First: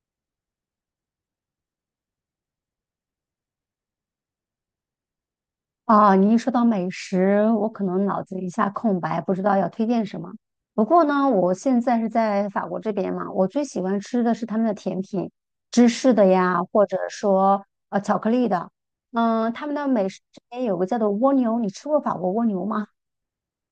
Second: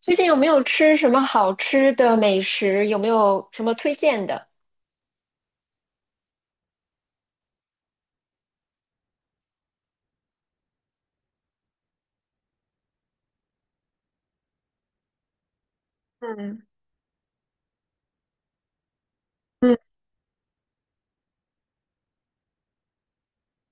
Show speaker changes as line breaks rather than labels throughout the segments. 最近有没有吃什么好吃的美食？有没有什么推荐的？
啊，你一说到美食，我可能脑子一下空白，不知道要推荐什么。不过呢，我现在是在法国这边嘛，我最喜欢吃的是他们的甜品，芝士的呀，
嗯
或者说巧克力的。嗯，他们
嗯。
的美食这边有个叫做蜗牛，你吃过法国蜗牛吗？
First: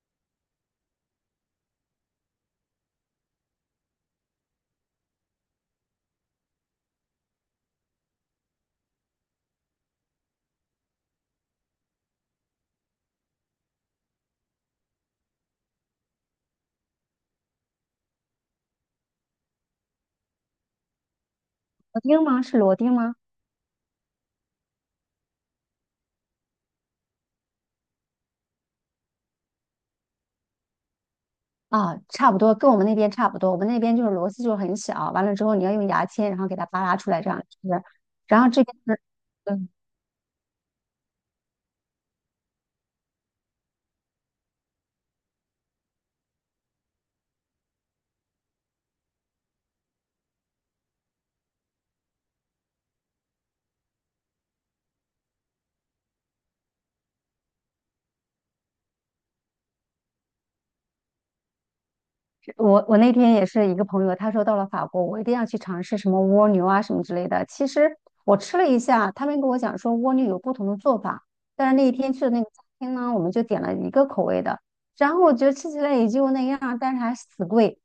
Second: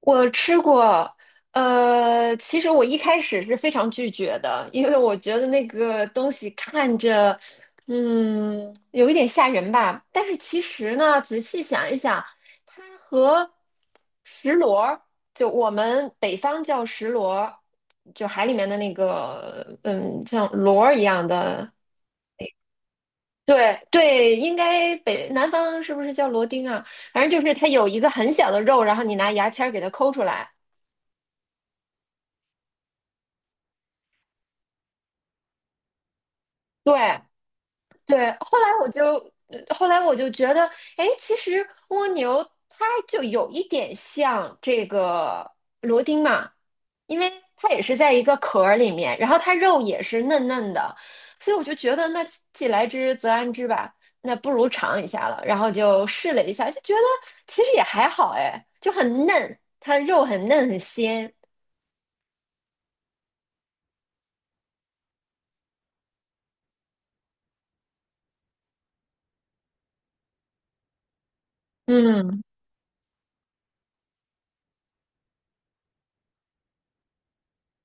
我吃过，其实我一开始是非常拒绝的，因为我觉得那个东西看着，有一点吓人吧。但是其实呢，仔细想一想，它和石螺儿，就我们北方叫石螺儿，就海里面的那个，像螺儿一样的。
螺丁吗？是螺丁吗？
对对，应该北南方是不是叫螺钉啊？反正就是它有一个很小的肉，然后你拿牙签儿给它抠出来。
啊，差不多，跟我们那边差不多。我们那边就是螺丝就是很小，完了之后你要用牙签，然后给它扒拉出
对
来这样吃。
对，
然后
后
这
来
边
我
是。
就，
嗯，
后来我就觉得，哎，其实蜗牛它就有一点像这个螺钉嘛，因为它也是在一个壳儿里面，然后它肉也是嫩嫩的，所以我就觉得，那既来之则安之吧，那不如尝一下了，然后就试了一下，就觉得其实也还好，哎，就很嫩，它肉很嫩很鲜。
我那天也是一个朋友，他说到了法国，我一定要去尝试什么蜗牛啊什么之类的。其实我吃了一下，他们跟我讲说蜗牛有不同的做法，但是那一天去的那
嗯，
个餐厅呢，我们就点了一个口味的，然后我觉得吃起来也就那样，但是还死贵。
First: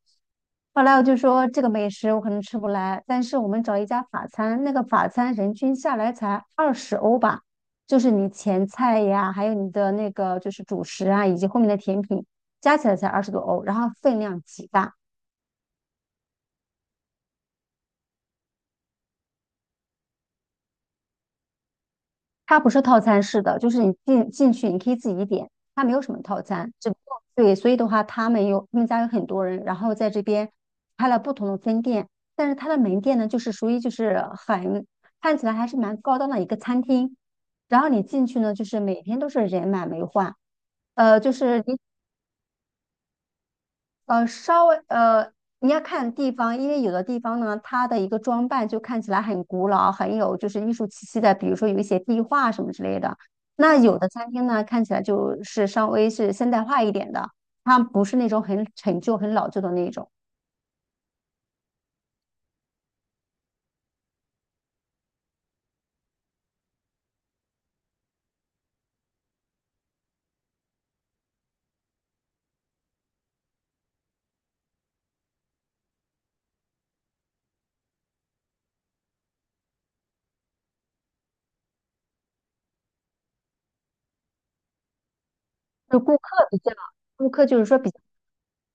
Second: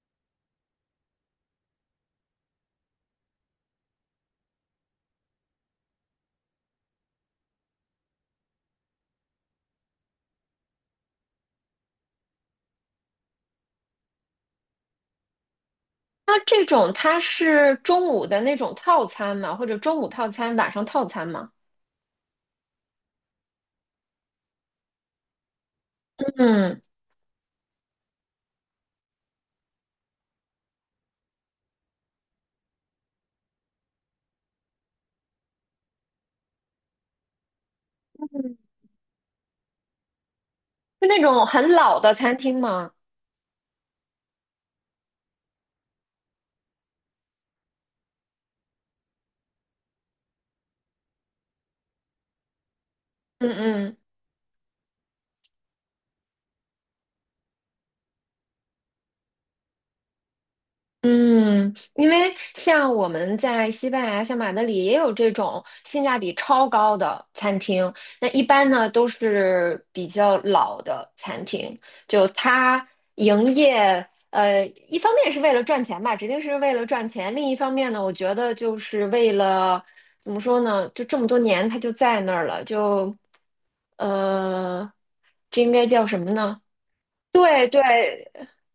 后来我就说这个美食我可能吃不来，但是我们找一家法餐，那个法餐人均下来才20欧吧，就是你前菜呀，还有你的那个就是主食啊，以及后面的甜品。加起来才20多欧，然后分量极大。
那这种它是中午的那种套餐嘛，或者中午套餐、晚上套餐嘛？
它不是套餐式的，就是你进去你可以自己点，它没有什么套餐，
嗯，
只不过对，所以的话他们有他们家有很多人，然后在这边开了不同的分店，但是它的门店呢，就是属于就是很看起来还是蛮高档的一个餐厅，然后你进去
嗯，
呢，就是每天都是人满为患，
是
呃，
那
就
种
是
很
你
老的餐厅吗？
呃，稍微呃，你要看地方，因为有的地方呢，它的一个装扮就看起来很古老，很有就是艺术气息的，比如说有一些壁画什么之类的。
嗯
那
嗯
有的餐厅呢，看起来就是稍微是现代化一点的，它不是那种很陈旧、很老旧的那种，
嗯，因为像我们在西班牙，像马德里也有这种性价比超高的餐厅。那一般呢都是比较老的餐厅，就它营业，一方面是为了赚钱吧，指定是为了赚钱；另一方面呢，我觉得就是为了怎么说呢，就这么多年它就在那儿了，就呃，这应该
就
叫什么呢？
顾客就是
对
说
对
比较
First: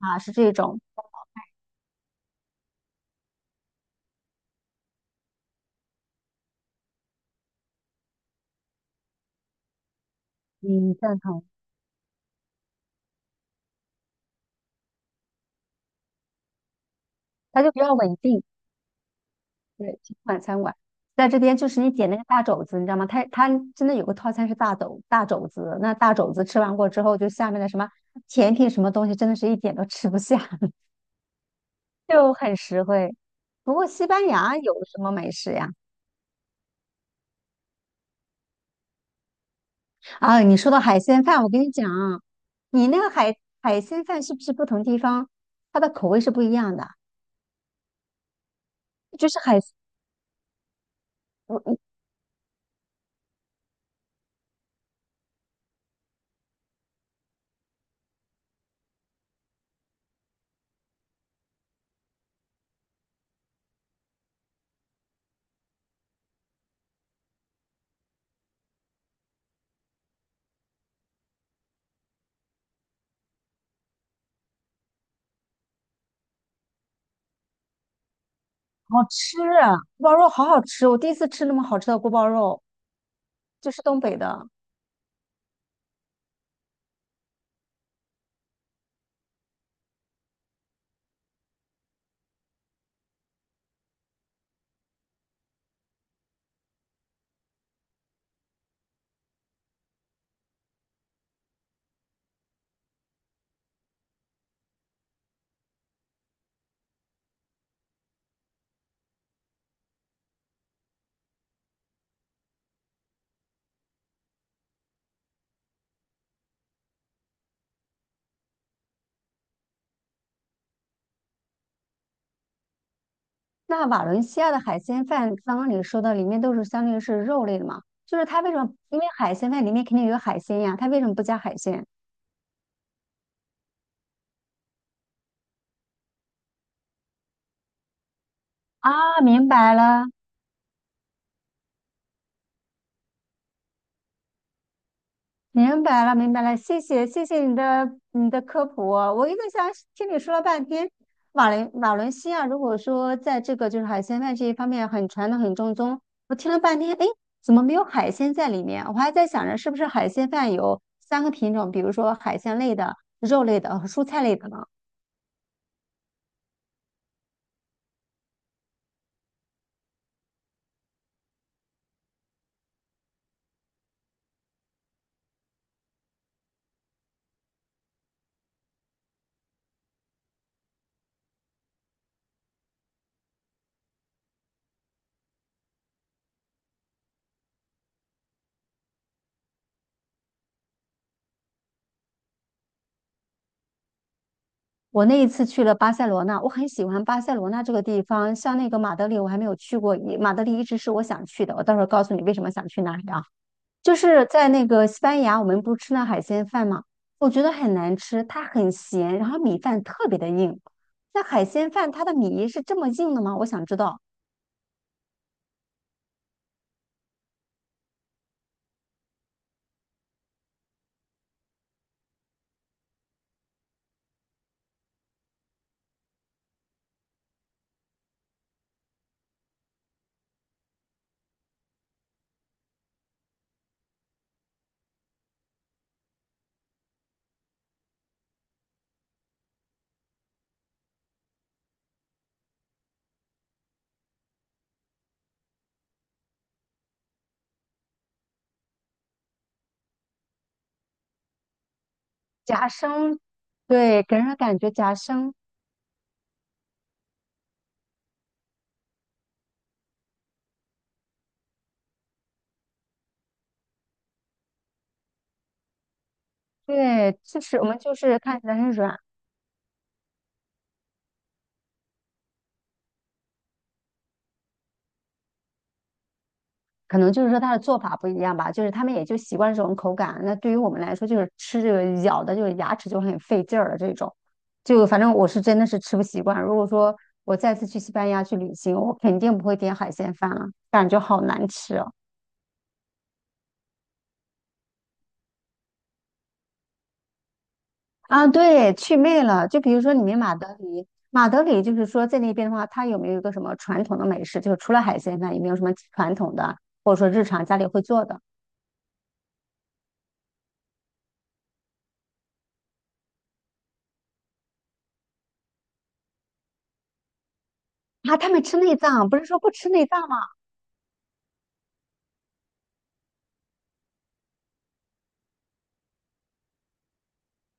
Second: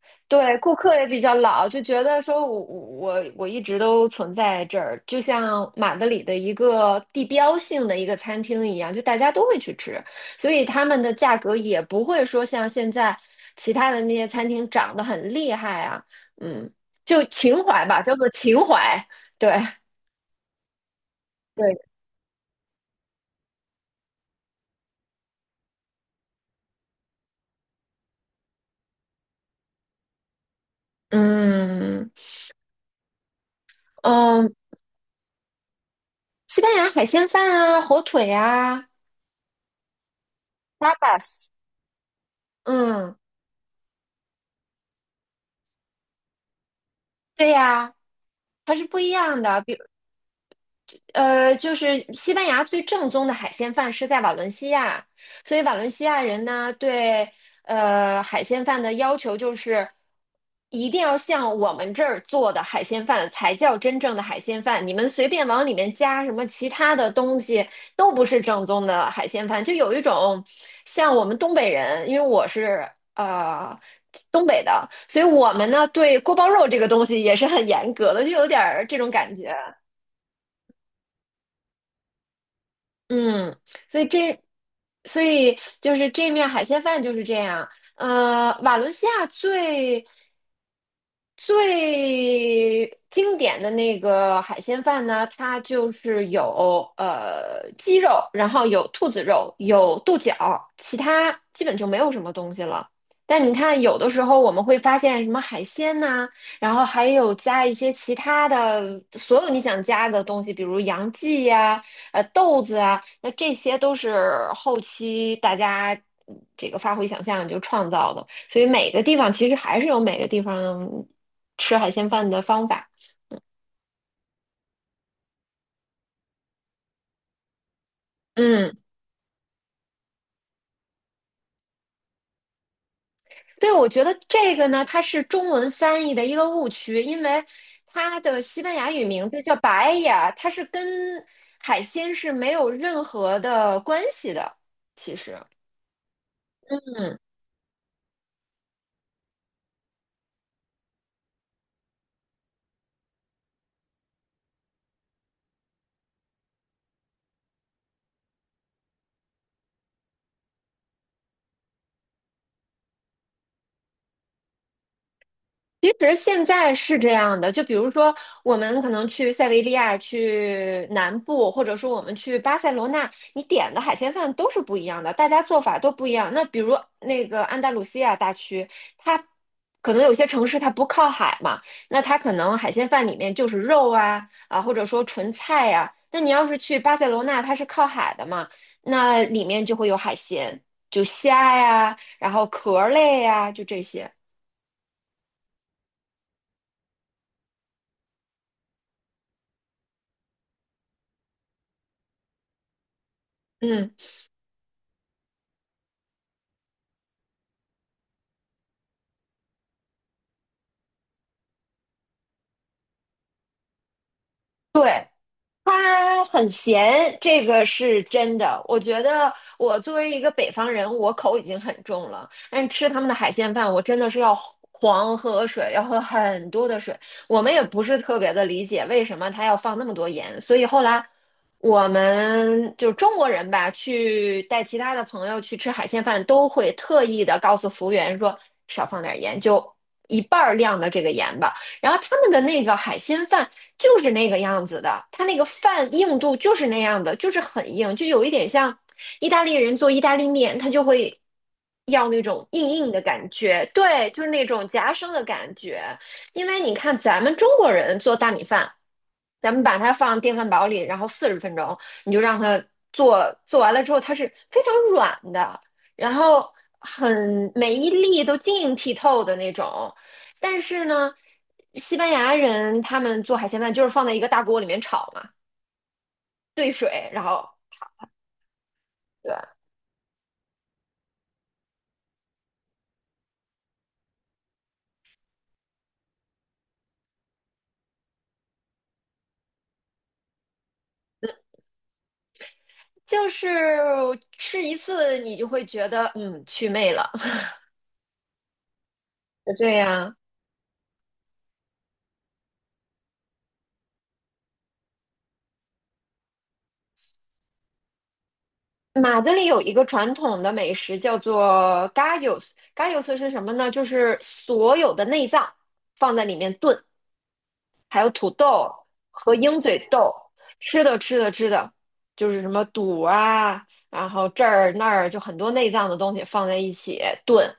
啊，是这
对，顾
种，
客也比较老，就觉得说我一直都存在这儿，就像马德里的一个地标性的一个餐厅一样，就大家都会去吃，所以他
嗯，
们的
赞
价
同，
格也不会说像现在其他的那些餐厅涨得很厉害啊，嗯，就情
它就比
怀
较
吧，叫
稳
做
定。
情怀，对
对，清晚餐馆，在这边就
对，
是你点那个大肘子，你知道吗？它真的有个套餐是大肘子，那大肘子吃完过之后，就下面的什么甜品什么东西，真的是一点都吃不下，
嗯
就很实惠。不过西班
嗯，
牙有什么美食呀？
西班牙海鲜饭啊，火腿啊
啊，你说到海鲜
，tapas，
饭，我跟你讲啊，你那个
嗯，
海鲜饭是不是不同地方它的口味是不一样的？
对呀。它是不一
就是
样
海，
的，就
我
是西班牙最正宗的海鲜饭是在瓦伦西亚，所以瓦伦西亚人呢对海鲜饭的要求就是一定要像我们这儿做的海鲜饭才叫真正的海鲜饭，你们随便往里面加什么其他的东西都不是正宗的海鲜饭，就有一种像我们东北人，因为我是呃。东北的，所以我们呢对锅包肉这个东西也是很严格的，就有点儿这
好
种感
吃
觉。
啊，锅包肉好好吃，我第一次吃那么好吃的锅包肉，
嗯，
就是东
所以
北
这，
的。
所以就是这面海鲜饭就是这样。瓦伦西亚最最经典的那个海鲜饭呢，它就是有鸡肉，然后有兔子肉，有豆角，其他基本就没有什么东西了。但你看，有的时候我们会发现什么海鲜呐、然后还有加一些其他的，所有你想加的东西，比如洋蓟呀、豆子啊，那这些都是后期大家这个发挥想象就创造的，所以每个地方其实还是有每个地方吃海鲜饭的方法。
那瓦伦西亚的海鲜饭，刚刚你说的里面都是相当于是肉类的嘛？就是它为什么？
嗯，
因为海鲜饭里面肯定有海鲜呀，它为什么不加海鲜？
对，我觉得这个呢，它是中文翻译的一个误区，因为它的西班牙语
啊，
名字
明
叫
白
白
了，
雅，它是跟海鲜是没有任何的关系的，其实，
明白了，明白了，谢谢，
嗯。
谢谢你的科普哦我一个想听你说了半天，瓦伦西亚如果说在这个就是海鲜饭这一方面很传统很正宗，我听了半天，哎，怎么没有海鲜在里面？我还在想着是不是海鲜饭有3个品种，比如说海鲜类的、肉类的和蔬菜类的呢？
其实现在是这样的，就比如说我们可能去塞维利亚、去南部，或者说我们去巴塞罗那，你点的海鲜饭都是不一样的，大家做法都不一样。那比如那个安达卢西亚大区，它可能有些城市它不靠海嘛，那它可能海鲜饭里面就是肉啊啊，或者说纯菜呀、那你要是去巴塞罗那，它是靠海的嘛，那里面就会有海鲜，就虾呀，然后壳类呀，就这些。
我那一次去了巴塞罗那，我很喜欢巴塞罗那这个地方。像那个马德里，我还没有去过，马德里一直是我想去的。我到时候告诉你为什么想去那里啊。
嗯。
就是在那个西班牙，我们不是吃那海鲜饭嘛，我觉得很难吃，它很咸，然后米饭特别的硬。那海鲜饭它的米是这么硬的吗？我想知道。
对，他很咸，这个是真的。我觉得我作为一个北方人，我口已经很重了，但是吃他们的海鲜饭，我真的是要狂喝水，要喝很多的水。我们也不是特别的理解为什么他要放那么多盐，所以后来我们就中国人吧，去带其他的朋友去吃海鲜饭，都会特意的告诉服务员说少放点盐，就一半儿量的这个盐吧。然后他们的那个海鲜饭就是那个样子的，它那个饭硬度就是那样的，就是很硬，就有一点像意大利人做意大利面，他就会要那种
夹
硬硬的
生，
感觉，
对，
对，
给
就
人
是
的
那
感
种
觉
夹
夹
生的
生，
感觉。因为你看咱们中国人做大米饭，咱们把它放电饭煲里，然后40分钟，你就让它做，做完了之后它是非常软的，然后
对，就
很
是我
每
们
一
就是
粒都
看起来
晶
很
莹剔
软。
透的那种。但是呢，西班牙人他们做海鲜饭就是放在一个大锅里面炒嘛，兑
可
水，
能就
然
是说
后
他的做法不一样吧，就是他们也就
对，
习惯这种口感。那对于我们来说，就是吃这个咬的，就是牙齿就很费劲儿了这种。就反正我是真的是吃不习惯。如果说我再次去西班牙去旅行，我肯定不会点海鲜饭了，感觉好难吃哦。
就是吃一次你就会觉得嗯去魅了，
啊，对，去魅了。
就
就
这
比如说你
样。
们马德里，马德里就是说在那边的话，它有没有一个什么传统的美食？就是除了海鲜饭，有没有什么传统的，或者说日常家里会做的？
马德里有一个传统的美食叫做 gallos，gallos 是什么呢？就是所有的内脏放在里面炖，
啊，他们吃内脏，不是
和
说不
鹰
吃
嘴
内脏
豆
吗？
吃的吃的吃的，就是什么肚啊，然后这儿那儿就很多内脏的东西放在一起炖。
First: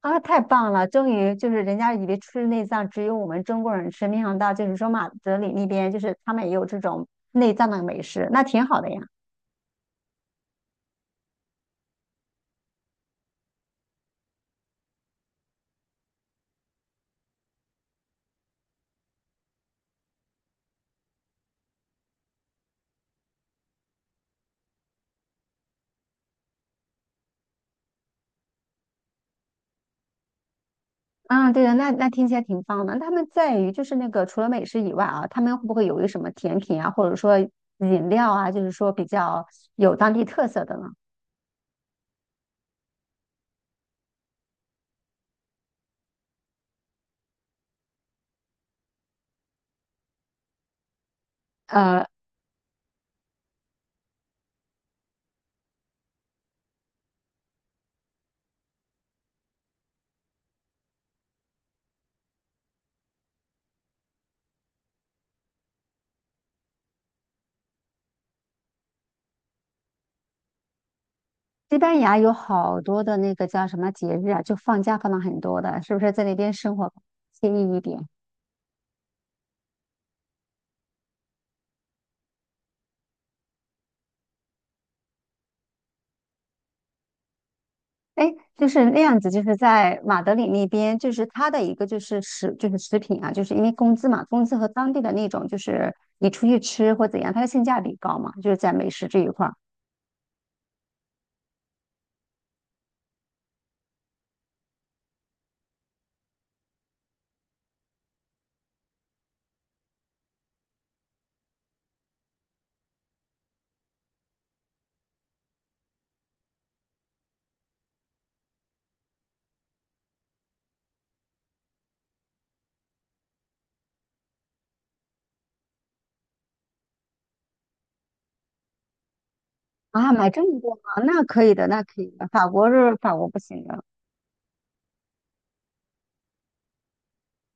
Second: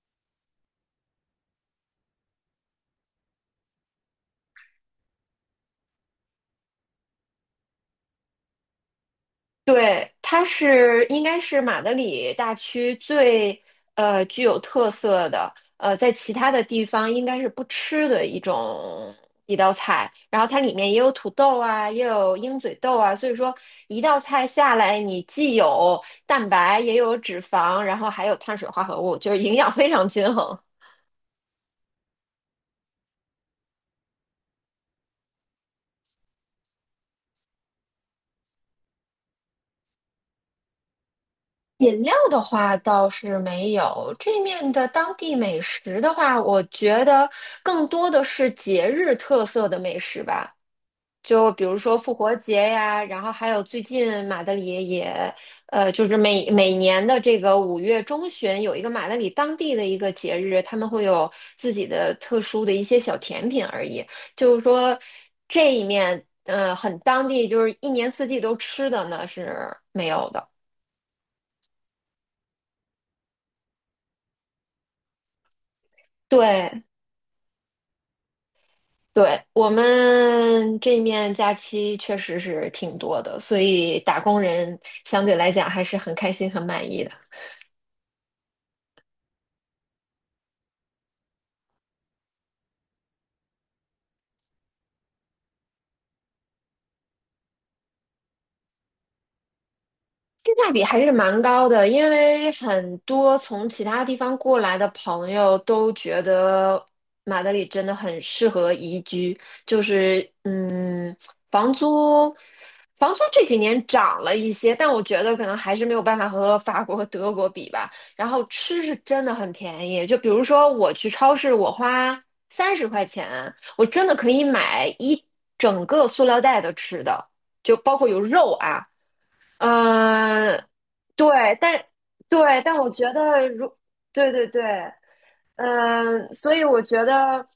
啊，太棒了！终于就是人家以为吃内脏只有我们中国人吃，没想到就是说马德里那边就是他们也有这种内脏的美食，那挺好的呀。
对，它是应该是马德里大区最具有特色的，在其他的地方应该是不吃的一种一道菜。然后它里面也有土豆啊，也有鹰嘴豆啊，所以说一道菜下来，你既有蛋白，也有脂肪，然后还有碳水化合物，就是营养非常均衡。
啊，对的，那听起来挺棒的。那他们在于就是那个除了美食以外啊，他们会不会有一什么甜品啊，或者说饮料啊，就是说比较有当地特色的呢？
饮料的话倒是没有，这面的当地美食的话，我觉得更多的是节日特色的美食吧，就比如说
呃，
复活节呀，然后还有最近马德里也，就是每年的这个5月中旬有一个马德里当地的一个节日，他们会有自己的特殊的一些小甜品而已，就是说这一面，很当地，就是一年四季都吃的呢是没有的，
西班牙有好多的那个叫什么节日啊，就放假放了很多的，是不是在那边生
对。
活惬意一点？
对，我们这面假期确实是挺多的，所以打工人相对来讲还是很开心、很满意的。
哎，就是那样子，就是在马德里那边，就是它的一个就是就是食品啊，就是因为工资嘛，工资和当地的那种就是你出去吃或怎样，它的性价比高嘛，就是在美食这一块儿
性价比还是蛮高的，因为很多从其他地方过来的朋友都觉得马德里真的很适合宜居，就是嗯，房租房租这几年涨了一些，但我觉得可能还是没有办法和法国、德国比吧。然后吃是真的很便宜，就比如说我去超市，我花30块钱，我真的可以买一整个塑料袋的吃的，就包括有肉啊。
啊，买这么
嗯，
多吗？那可以
对，
的，那
但
可以的。法
对，
国
但我
是
觉
法国不
得
行的，
对对对，嗯、所以我觉得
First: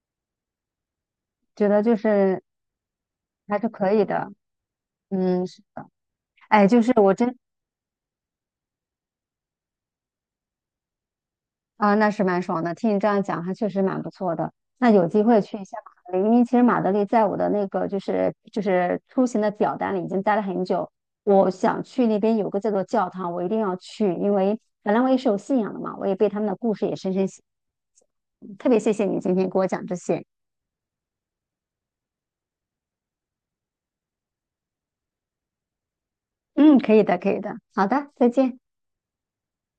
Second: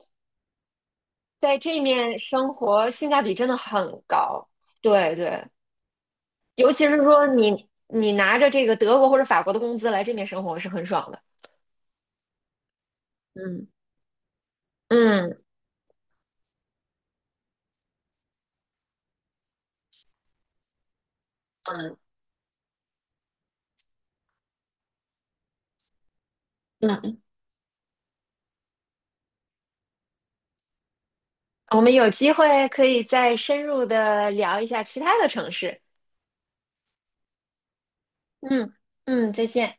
在
觉
这
得就
面
是
生活性价比真的
还是可
很
以的。
高，对对，
嗯，是哎，
尤
就
其
是
是
我
说
真
你拿着这个德国或者法国的工资来这面生活是很爽的，
啊，那是蛮爽的。听你这样讲，还
嗯
确实蛮不错的。那有机会
嗯
去一下马德里，因为其实马德里在我的那个就是出行的表单里已经待了很久。我想
嗯
去那边有个叫做教堂，我一定要去，因为本来我也是有信仰的嘛，我也被他们的故事也深
嗯，
深吸引。特别谢谢你今天给我讲这些。
我们有机会可以再深入的聊一下其他的城市，
嗯，可以的，可以的。好的，再见。
嗯嗯，再见。